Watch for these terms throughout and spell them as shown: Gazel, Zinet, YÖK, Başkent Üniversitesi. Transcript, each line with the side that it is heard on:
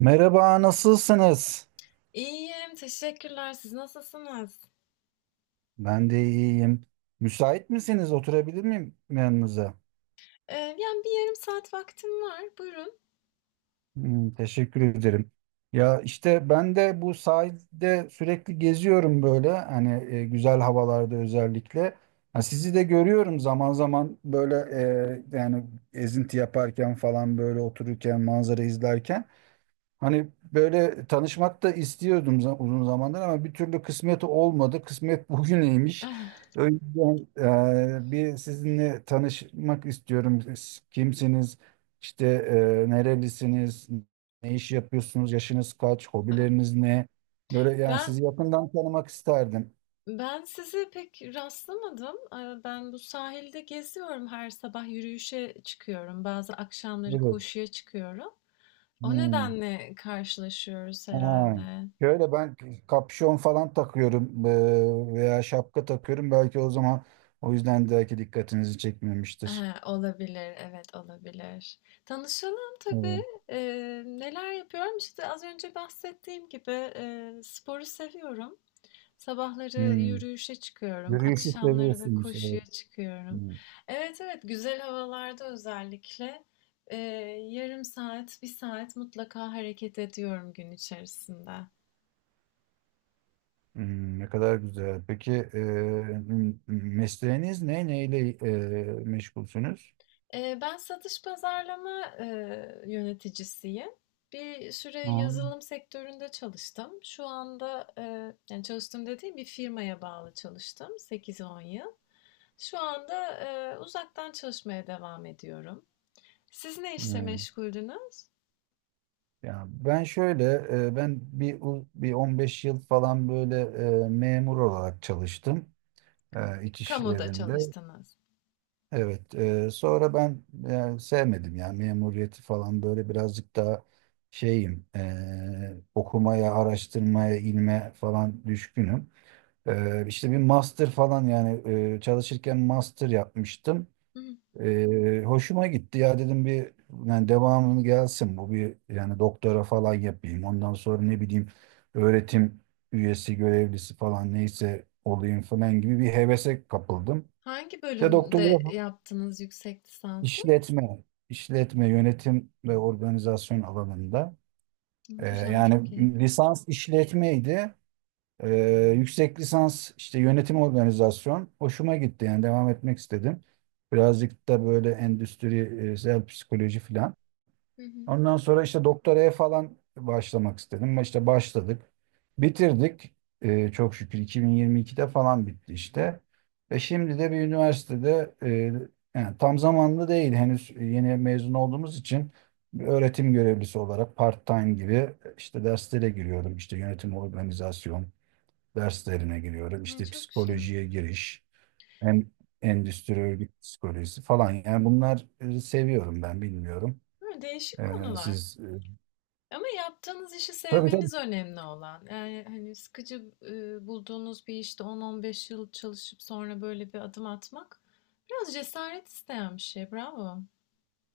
right: Merhaba, nasılsınız?
left: İyiyim, teşekkürler. Siz nasılsınız?
right: Ben de iyiyim. Müsait misiniz? Oturabilir miyim yanınıza?
left: Yani bir yarım saat vaktim var. Buyurun.
right: Teşekkür ederim. Ya işte ben de bu sahilde sürekli geziyorum böyle hani güzel havalarda özellikle. Ha, sizi de görüyorum zaman zaman böyle yani ezinti yaparken falan böyle otururken manzara izlerken. Hani böyle tanışmak da istiyordum uzun zamandır ama bir türlü kısmet olmadı. Kısmet bugüneymiş. O yüzden bir sizinle tanışmak istiyorum. Siz kimsiniz? İşte nerelisiniz? Ne iş yapıyorsunuz? Yaşınız kaç? Hobileriniz ne? Böyle yani
left: Ben
right: sizi yakından tanımak isterdim.
left: ben sizi pek rastlamadım. Ben bu sahilde geziyorum. Her sabah yürüyüşe çıkıyorum. Bazı akşamları
right: Evet.
left: koşuya çıkıyorum. O
right: Hmm.
left: nedenle karşılaşıyoruz
right: Ha.
left: herhalde.
right: Şöyle ben kapşon falan takıyorum veya şapka takıyorum. Belki o zaman o yüzden belki dikkatinizi çekmemiştir.
left: Olabilir, evet olabilir. Tanışalım tabii.
right: Evet.
left: Neler yapıyorum? İşte az önce bahsettiğim gibi sporu seviyorum. Sabahları
right: Hmm.
left: yürüyüşe çıkıyorum,
right: Yürüyüşü
left: akşamları da
right: seviyorsunuz. Evet.
left: koşuya çıkıyorum.
right: Hmm.
left: Evet, evet, güzel havalarda özellikle e, yarım saat, bir saat mutlaka hareket ediyorum gün içerisinde.
right: Ne kadar güzel. Peki mesleğiniz ne? Neyle meşgulsünüz?
left: Ben satış pazarlama yöneticisiyim. Bir süre
right: Ha.
left: yazılım sektöründe çalıştım. Şu anda yani çalıştım dediğim bir firmaya bağlı çalıştım 8-10 yıl. Şu anda uzaktan çalışmaya devam ediyorum. Siz ne işle
right: Hmm.
left: meşguldünüz?
right: Ya ben şöyle ben bir 15 yıl falan böyle memur olarak çalıştım iç
left: Kamuda
right: işlerinde.
left: çalıştınız.
right: Evet, sonra ben sevmedim ya memuriyeti falan böyle birazcık daha şeyim okumaya, araştırmaya, ilme falan düşkünüm. İşte bir master falan yani çalışırken master yapmıştım.
left: Hı hı.
right: Hoşuma gitti ya dedim bir yani devamını gelsin bu bir yani doktora falan yapayım. Ondan sonra ne bileyim öğretim üyesi, görevlisi falan neyse olayım falan gibi bir hevese kapıldım.
left: Hangi
right: İşte
left: bölümde
right: doktora,
left: yaptınız yüksek lisansı? Hı.
right: İşletme, işletme, yönetim ve organizasyon alanında.
left: Güzel,
right: Yani
left: çok iyi.
right: lisans işletmeydi. Yüksek lisans işte yönetim organizasyon. Hoşuma gitti yani devam etmek istedim. Birazcık da böyle endüstriyel psikoloji falan.
left: Hı hı.
right: Ondan sonra işte doktoraya falan başlamak istedim. İşte başladık. Bitirdik. Çok şükür 2022'de falan bitti işte. Ve şimdi de bir üniversitede yani tam zamanlı değil henüz yeni mezun olduğumuz için bir öğretim görevlisi olarak part-time gibi işte derslere giriyorum. İşte yönetim organizasyon derslerine giriyorum.
left: Ay,
right: İşte
left: çok güzel.
right: psikolojiye giriş, hem endüstri örgüt psikolojisi falan. Yani bunlar seviyorum ben bilmiyorum.
left: Hı, değişik
right: Ee,
left: konular.
right: siz e,
left: Ama yaptığınız işi
right: Tabii tabii.
left: sevmeniz önemli olan. Yani hani sıkıcı bulduğunuz bir işte 10-15 yıl çalışıp sonra böyle bir adım atmak biraz cesaret isteyen bir şey. Bravo.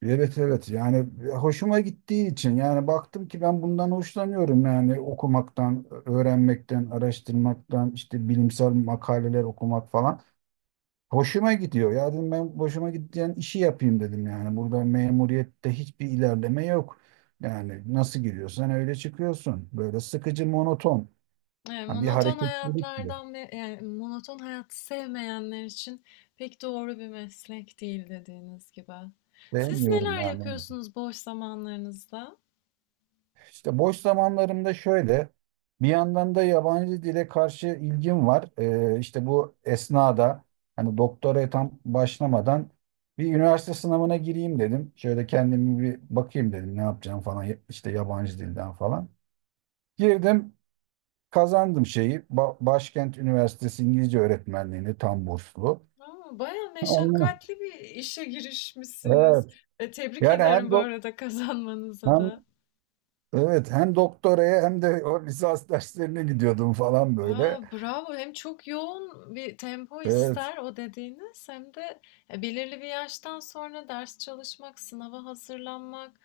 right: Evet evet yani hoşuma gittiği için yani baktım ki ben bundan hoşlanıyorum yani okumaktan, öğrenmekten, araştırmaktan, işte bilimsel makaleler okumak falan. Hoşuma gidiyor. Ya dedim ben hoşuma giden işi yapayım dedim yani. Burada memuriyette hiçbir ilerleme yok. Yani nasıl giriyorsan öyle çıkıyorsun. Böyle sıkıcı, monoton.
left: Evet,
right: Yani bir
left: monoton
right: hareketlilik yok.
left: hayatlardan yani monoton hayatı sevmeyenler için pek doğru bir meslek değil dediğiniz gibi. Siz
right: Sevmiyorum
left: neler
right: yani onu.
left: yapıyorsunuz boş zamanlarınızda?
right: İşte boş zamanlarımda şöyle, bir yandan da yabancı dile karşı ilgim var. İşte bu esnada hani doktoraya tam başlamadan bir üniversite sınavına gireyim dedim. Şöyle kendimi bir bakayım dedim ne yapacağım falan işte yabancı dilden falan. Girdim kazandım şeyi Başkent Üniversitesi İngilizce öğretmenliğini tam burslu.
left: Aa, bayağı
right: Ondan-
left: meşakkatli bir işe girişmişsiniz.
right: Evet.
left: Tebrik
right: Yani
left: ederim bu arada, kazanmanıza
right: hem
left: da.
right: evet hem doktoraya hem de o lisans derslerine gidiyordum falan
left: Aa,
right: böyle.
left: bravo. Hem çok yoğun bir tempo
right: Evet.
left: ister o dediğiniz, hem de belirli bir yaştan sonra ders çalışmak, sınava hazırlanmak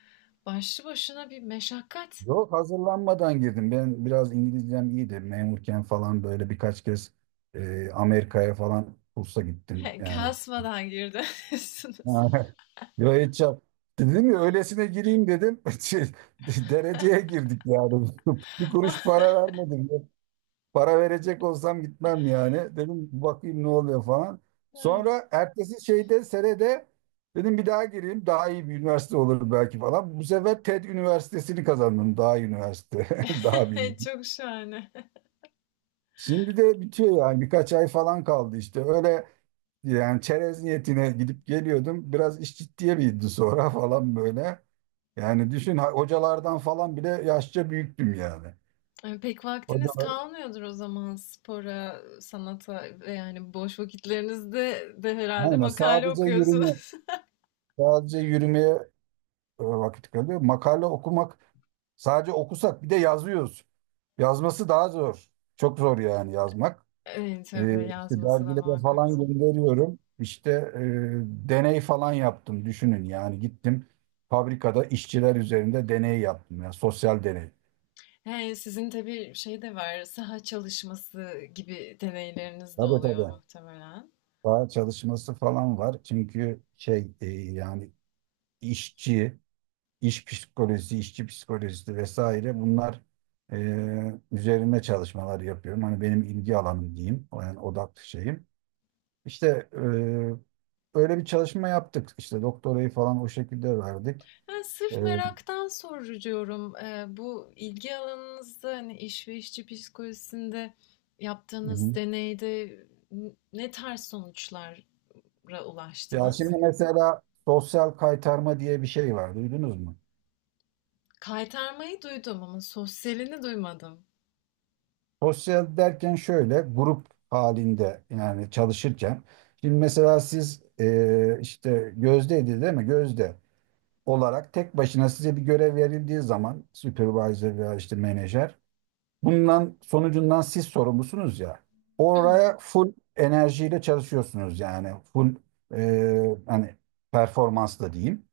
left: başlı başına bir meşakkat.
right: Yok hazırlanmadan girdim. Ben biraz İngilizcem iyiydi. Memurken falan böyle birkaç kez Amerika'ya falan kursa gittim.
left: He,
right: Yani
left: kasmadan girdiniz.
right: Yo, hiç yap. Dedim ya öylesine gireyim dedim. Dereceye girdik yani. Bir kuruş para vermedim. Para verecek olsam gitmem yani. Dedim bakayım ne oluyor falan. Sonra ertesi şeyde senede dedim bir daha gireyim. Daha iyi bir üniversite olur belki falan. Bu sefer TED Üniversitesi'ni kazandım. Daha iyi üniversite. Daha bir iyi.
left: Çok şahane.
right: Şimdi de bitiyor yani. Birkaç ay falan kaldı işte. Öyle yani çerez niyetine gidip geliyordum. Biraz iş ciddiye bindi sonra falan böyle. Yani düşün hocalardan falan bile yaşça büyüktüm yani.
left: Pek vaktiniz
right: Hocalar,
left: kalmıyordur o zaman spora, sanata ve yani boş vakitlerinizde de herhalde
right: aynen
left: makale okuyorsunuz.
right: sadece yürümeye vakit kalıyor. Makale okumak sadece okusak bir de yazıyoruz. Yazması daha zor. Çok zor yani yazmak.
left: Tabii
right: İşte
left: yazması da
right: dergilere
left: muhakkak
right: falan
left: zor.
right: gönderiyorum. İşte deney falan yaptım. Düşünün yani gittim fabrikada işçiler üzerinde deney yaptım. Yani sosyal deney.
left: He, sizin tabii şey de var, saha çalışması gibi deneyleriniz de
right: Tabii
left: oluyor
right: tabii.
left: muhtemelen.
right: Daha çalışması falan var. Çünkü yani işçi iş psikolojisi, işçi psikolojisi vesaire bunlar üzerine çalışmalar yapıyorum. Hani benim ilgi alanım diyeyim, o yani odak şeyim. İşte e, öyle bir çalışma yaptık. İşte doktorayı falan o şekilde verdik.
left: Ben sırf
right: Hı
left: meraktan soruyorum. Bu ilgi alanınızda hani iş ve işçi psikolojisinde yaptığınız
right: hı.
left: deneyde ne tarz sonuçlara
right: Ya
left: ulaştınız?
right: şimdi mesela sosyal kaytarma diye bir şey var, duydunuz mu?
left: Kaytarmayı duydum ama sosyalini duymadım.
right: Sosyal derken şöyle, grup halinde yani çalışırken. Şimdi mesela siz işte Gözde'ydi değil mi? Gözde. Olarak tek başına size bir görev verildiği zaman supervisor veya işte menajer bundan sonucundan siz sorumlusunuz ya
left: Hı,
right: oraya full enerjiyle çalışıyorsunuz yani full hani performansla diyeyim.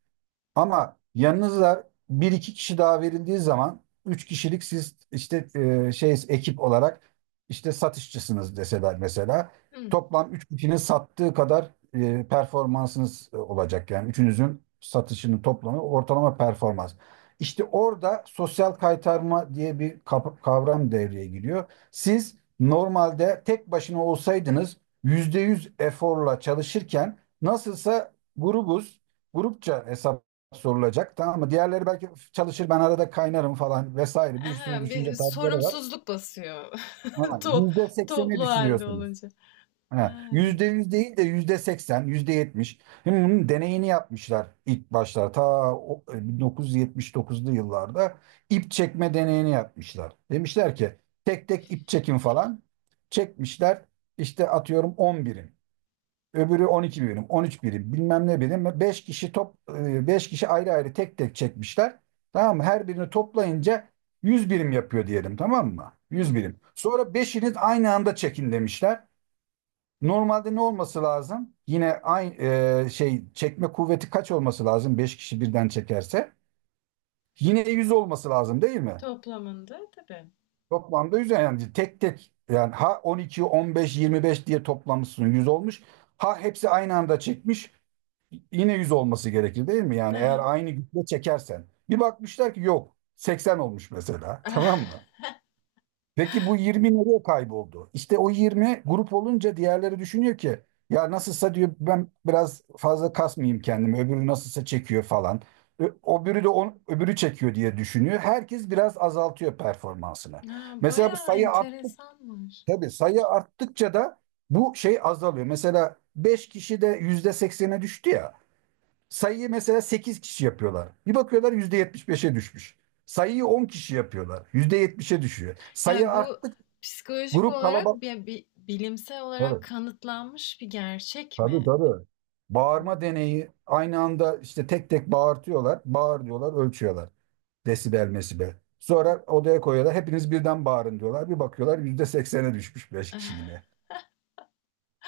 right: Ama yanınıza bir iki kişi daha verildiği zaman üç kişilik siz işte ekip olarak işte satışçısınız deseler mesela
left: hı.
right: toplam üç kişinin sattığı kadar performansınız olacak yani üçünüzün satışının toplamı ortalama performans. İşte orada sosyal kaytarma diye bir kavram devreye giriyor. Siz normalde tek başına olsaydınız %100 eforla çalışırken nasılsa grubuz, grupça hesap sorulacak tamam mı? Diğerleri belki çalışır ben arada kaynarım falan vesaire bir sürü
left: Aha, bir
right: düşünce tarzları var.
left: sorumsuzluk basıyor.
right: Ama
left: To-
right: %80'i
left: toplu halde
right: düşünüyorsunuz.
left: olunca. Ha,
right: Ha, %100 değil de %80, yüzde yetmiş. Şimdi bunun deneyini yapmışlar ilk başlar. Ta 1979'lu yıllarda ip çekme deneyini yapmışlar. Demişler ki tek tek ip çekin falan. Çekmişler işte atıyorum 10 birim. Öbürü 12 birim, 13 birim, bilmem ne birim. Beş kişi ayrı ayrı tek tek çekmişler. Tamam mı? Her birini toplayınca 100 birim yapıyor diyelim tamam mı? 100
left: hı.
right: birim. Sonra beşiniz aynı anda çekin demişler. Normalde ne olması lazım? Yine aynı çekme kuvveti kaç olması lazım? 5 kişi birden çekerse. Yine 100 olması lazım değil mi?
left: Toplamında tabii.
right: Toplamda 100 yani tek tek yani ha 12, 15, 25 diye toplamışsın 100 olmuş. Ha hepsi aynı anda çekmiş. Yine 100 olması gerekir değil mi? Yani eğer
left: Aha.
right: aynı güçle çekersen. Bir bakmışlar ki yok 80 olmuş mesela tamam mı? Peki bu 20 nereye kayboldu? İşte o 20 grup olunca diğerleri düşünüyor ki ya nasılsa diyor ben biraz fazla kasmayayım kendimi öbürü nasılsa çekiyor falan. Öbürü de on, öbürü çekiyor diye düşünüyor. Herkes biraz azaltıyor performansını.
left: Ah,
right: Mesela bu
left: bayağı
right: sayı arttık
left: enteresanmış.
right: tabii sayı arttıkça da bu şey azalıyor. Mesela 5 kişi de %80'e düştü ya. Sayıyı mesela 8 kişi yapıyorlar. Bir bakıyorlar %75'e düşmüş. Sayıyı 10 kişi yapıyorlar. %70'e düşüyor. Sayı
left: Yani bu
right: arttık
left: psikolojik
right: grup
left: olarak
right: kalabalık.
left: bilimsel olarak
right: Tabii,
left: kanıtlanmış bir gerçek
right: tabii
left: mi?
right: tabii.
left: Bu-
right: Bağırma deneyi aynı anda işte tek tek bağırtıyorlar. Bağır diyorlar ölçüyorlar. Desibel mesibel. Sonra odaya koyuyorlar. Hepiniz birden bağırın diyorlar. Bir bakıyorlar %80'e düşmüş 5 kişi yine.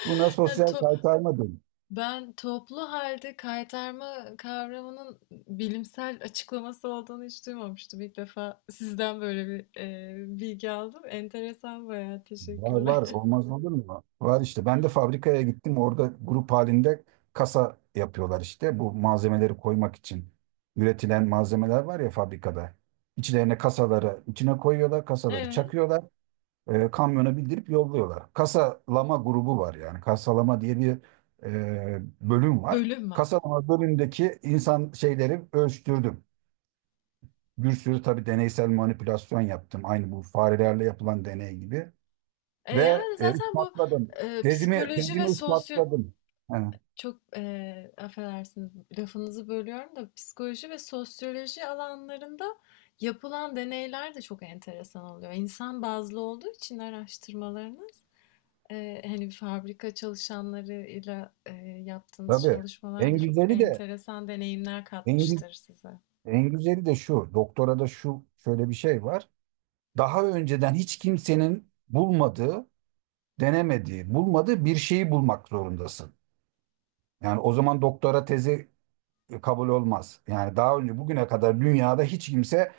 right: Buna
left: Yani
right: sosyal kaytarma deniyor.
left: ben toplu halde kaytarma kavramının bilimsel açıklaması olduğunu hiç duymamıştım. İlk defa sizden böyle bir bilgi aldım. Enteresan, bayağı
right: Var
left: teşekkürler.
right: var olmaz olur mu? Var işte ben de fabrikaya gittim orada grup halinde kasa yapıyorlar işte bu malzemeleri koymak için üretilen malzemeler var ya fabrikada. İçlerine kasaları içine koyuyorlar kasaları
left: Evet,
right: çakıyorlar kamyona bildirip yolluyorlar. Kasalama grubu var yani kasalama diye bir bölüm var.
left: bölüm var.
right: Kasalama bölümündeki insan şeyleri ölçtürdüm. Bir sürü tabii deneysel manipülasyon yaptım. Aynı bu farelerle yapılan deney gibi. Ve
left: Yani zaten bu
right: ispatladım. Tezimi,
left: psikoloji ve
right: tezimi
left: sosyo.
right: ispatladım. Ha,
left: Çok, affedersiniz, lafınızı bölüyorum da psikoloji ve sosyoloji alanlarında yapılan deneyler de çok enteresan oluyor. İnsan bazlı olduğu için araştırmalarınız, hani, fabrika çalışanlarıyla, yaptığınız
right: tabii.
left: çalışmalar
right: En
left: da çok
right: güzeli de
left: enteresan deneyimler
right: en, gü-
left: katmıştır size.
right: şu. Doktorada şu şöyle bir şey var. Daha önceden hiç kimsenin bulmadığı, denemediği, bulmadığı bir şeyi bulmak zorundasın. Yani o zaman doktora tezi kabul olmaz. Yani daha önce bugüne kadar dünyada hiç kimse,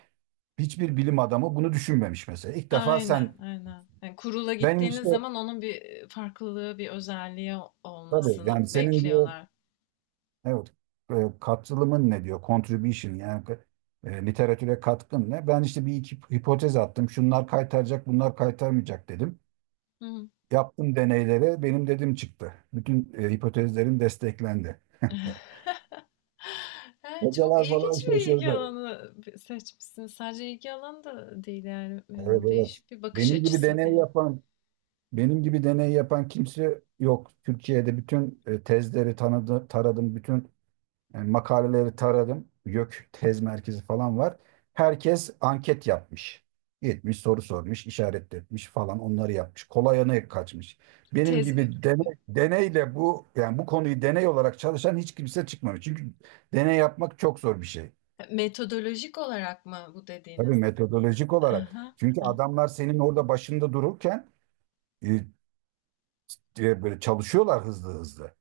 right: hiçbir bilim adamı bunu düşünmemiş mesela. İlk defa sen
left: Aynen, aynen. Yani kurula
right: benim
left: gittiğiniz
right: işte
left: zaman onun bir farklılığı, bir özelliği
right: tabii
left: olmasını
right: yani senin diyor.
left: bekliyorlar.
right: Evet. E, Katılımın ne diyor? Contribution yani literatüre katkın ne? Ben işte bir iki hipotez attım. Şunlar kaytaracak, bunlar kaytarmayacak dedim.
left: Hı hı.
right: Yaptım deneylere benim dedim çıktı. Bütün hipotezlerim desteklendi.
left: He, çok
right: Hocalar falan
left: ilginç bir ilgi
right: şaşırdı.
left: alanı seçmişsin. Sadece ilgi alanı da değil yani,
right: Evet evet.
left: değişik bir bakış
right: Benim gibi
left: açısı
right: deney
left: diyelim.
right: yapan benim gibi deney yapan kimse yok. Türkiye'de bütün tezleri tanıdı, taradım, bütün Yani makaleleri taradım. YÖK tez merkezi falan var. Herkes anket yapmış. Gitmiş soru sormuş, işaret etmiş falan onları yapmış. Kolay yana kaçmış. Benim
left: Tez
right: gibi deneyle bu yani bu konuyu deney olarak çalışan hiç kimse çıkmamış. Çünkü deney yapmak çok zor bir şey.
left: metodolojik olarak mı bu
right: Tabii
left: dediğiniz?
right: metodolojik olarak.
left: Aha,
right: Çünkü adamlar senin orada başında dururken e, böyle çalışıyorlar hızlı hızlı.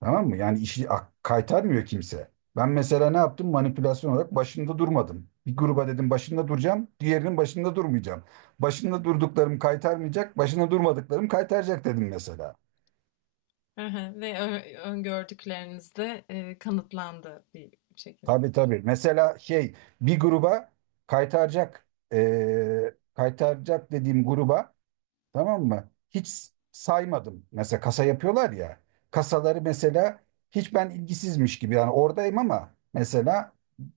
right: Tamam mı? Yani işi kaytarmıyor kimse. Ben mesela ne yaptım? Manipülasyon olarak başında durmadım. Bir gruba dedim başında duracağım, diğerinin başında durmayacağım. Başında durduklarım kaytarmayacak, başında durmadıklarım kaytaracak dedim mesela.
left: aha. Ve öngördükleriniz de kanıtlandı bir şekilde.
right: Tabii tabii. Mesela şey bir gruba kaytaracak, kaytaracak dediğim gruba. Tamam mı? Hiç saymadım. Mesela kasa yapıyorlar ya. Kasaları mesela hiç ben ilgisizmiş gibi yani oradayım ama mesela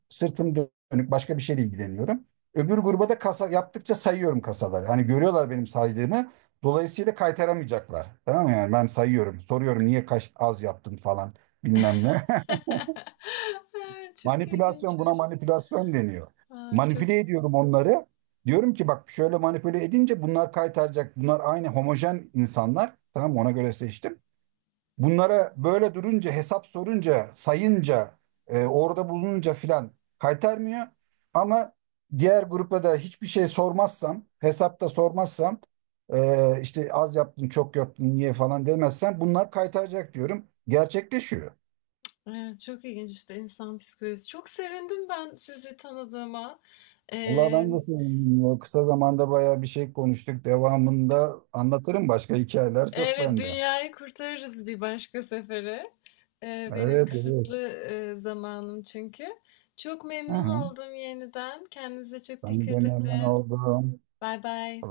right: sırtım dönük başka bir şeyle ilgileniyorum. Öbür gruba da kasa yaptıkça sayıyorum kasaları. Hani görüyorlar benim saydığımı. Dolayısıyla kaytaramayacaklar. Tamam mı? Yani ben sayıyorum. Soruyorum niye kaç az yaptın falan bilmem ne.
left: Ay, çok
right: Manipülasyon buna
left: ilginçmiş.
right: manipülasyon deniyor.
left: Ay, çok,
right: Manipüle ediyorum onları. Diyorum ki bak şöyle manipüle edince bunlar kaytaracak. Bunlar aynı homojen insanlar. Tamam mı? Ona göre seçtim. Bunlara böyle durunca hesap sorunca sayınca orada bulununca filan kaytarmıyor. Ama diğer grupla da hiçbir şey sormazsam hesapta sormazsam işte az yaptın çok yaptın niye falan demezsem bunlar kaytaracak diyorum. Gerçekleşiyor.
left: evet, çok ilginç işte insan psikolojisi. Çok sevindim ben sizi tanıdığıma.
right: Vallahi ben de sevindim ya. Kısa zamanda bayağı bir şey konuştuk. Devamında anlatırım başka hikayeler çok
left: Evet,
right: bende.
left: dünyayı kurtarırız bir başka sefere. Benim
right: Evet evet.
left: kısıtlı zamanım çünkü. Çok
right: Hı
left: memnun
right: hı.
left: oldum yeniden. Kendinize çok
right: Ben de
left: dikkat
right: memnun
left: edin.
right: oldum.
left: Bay bay.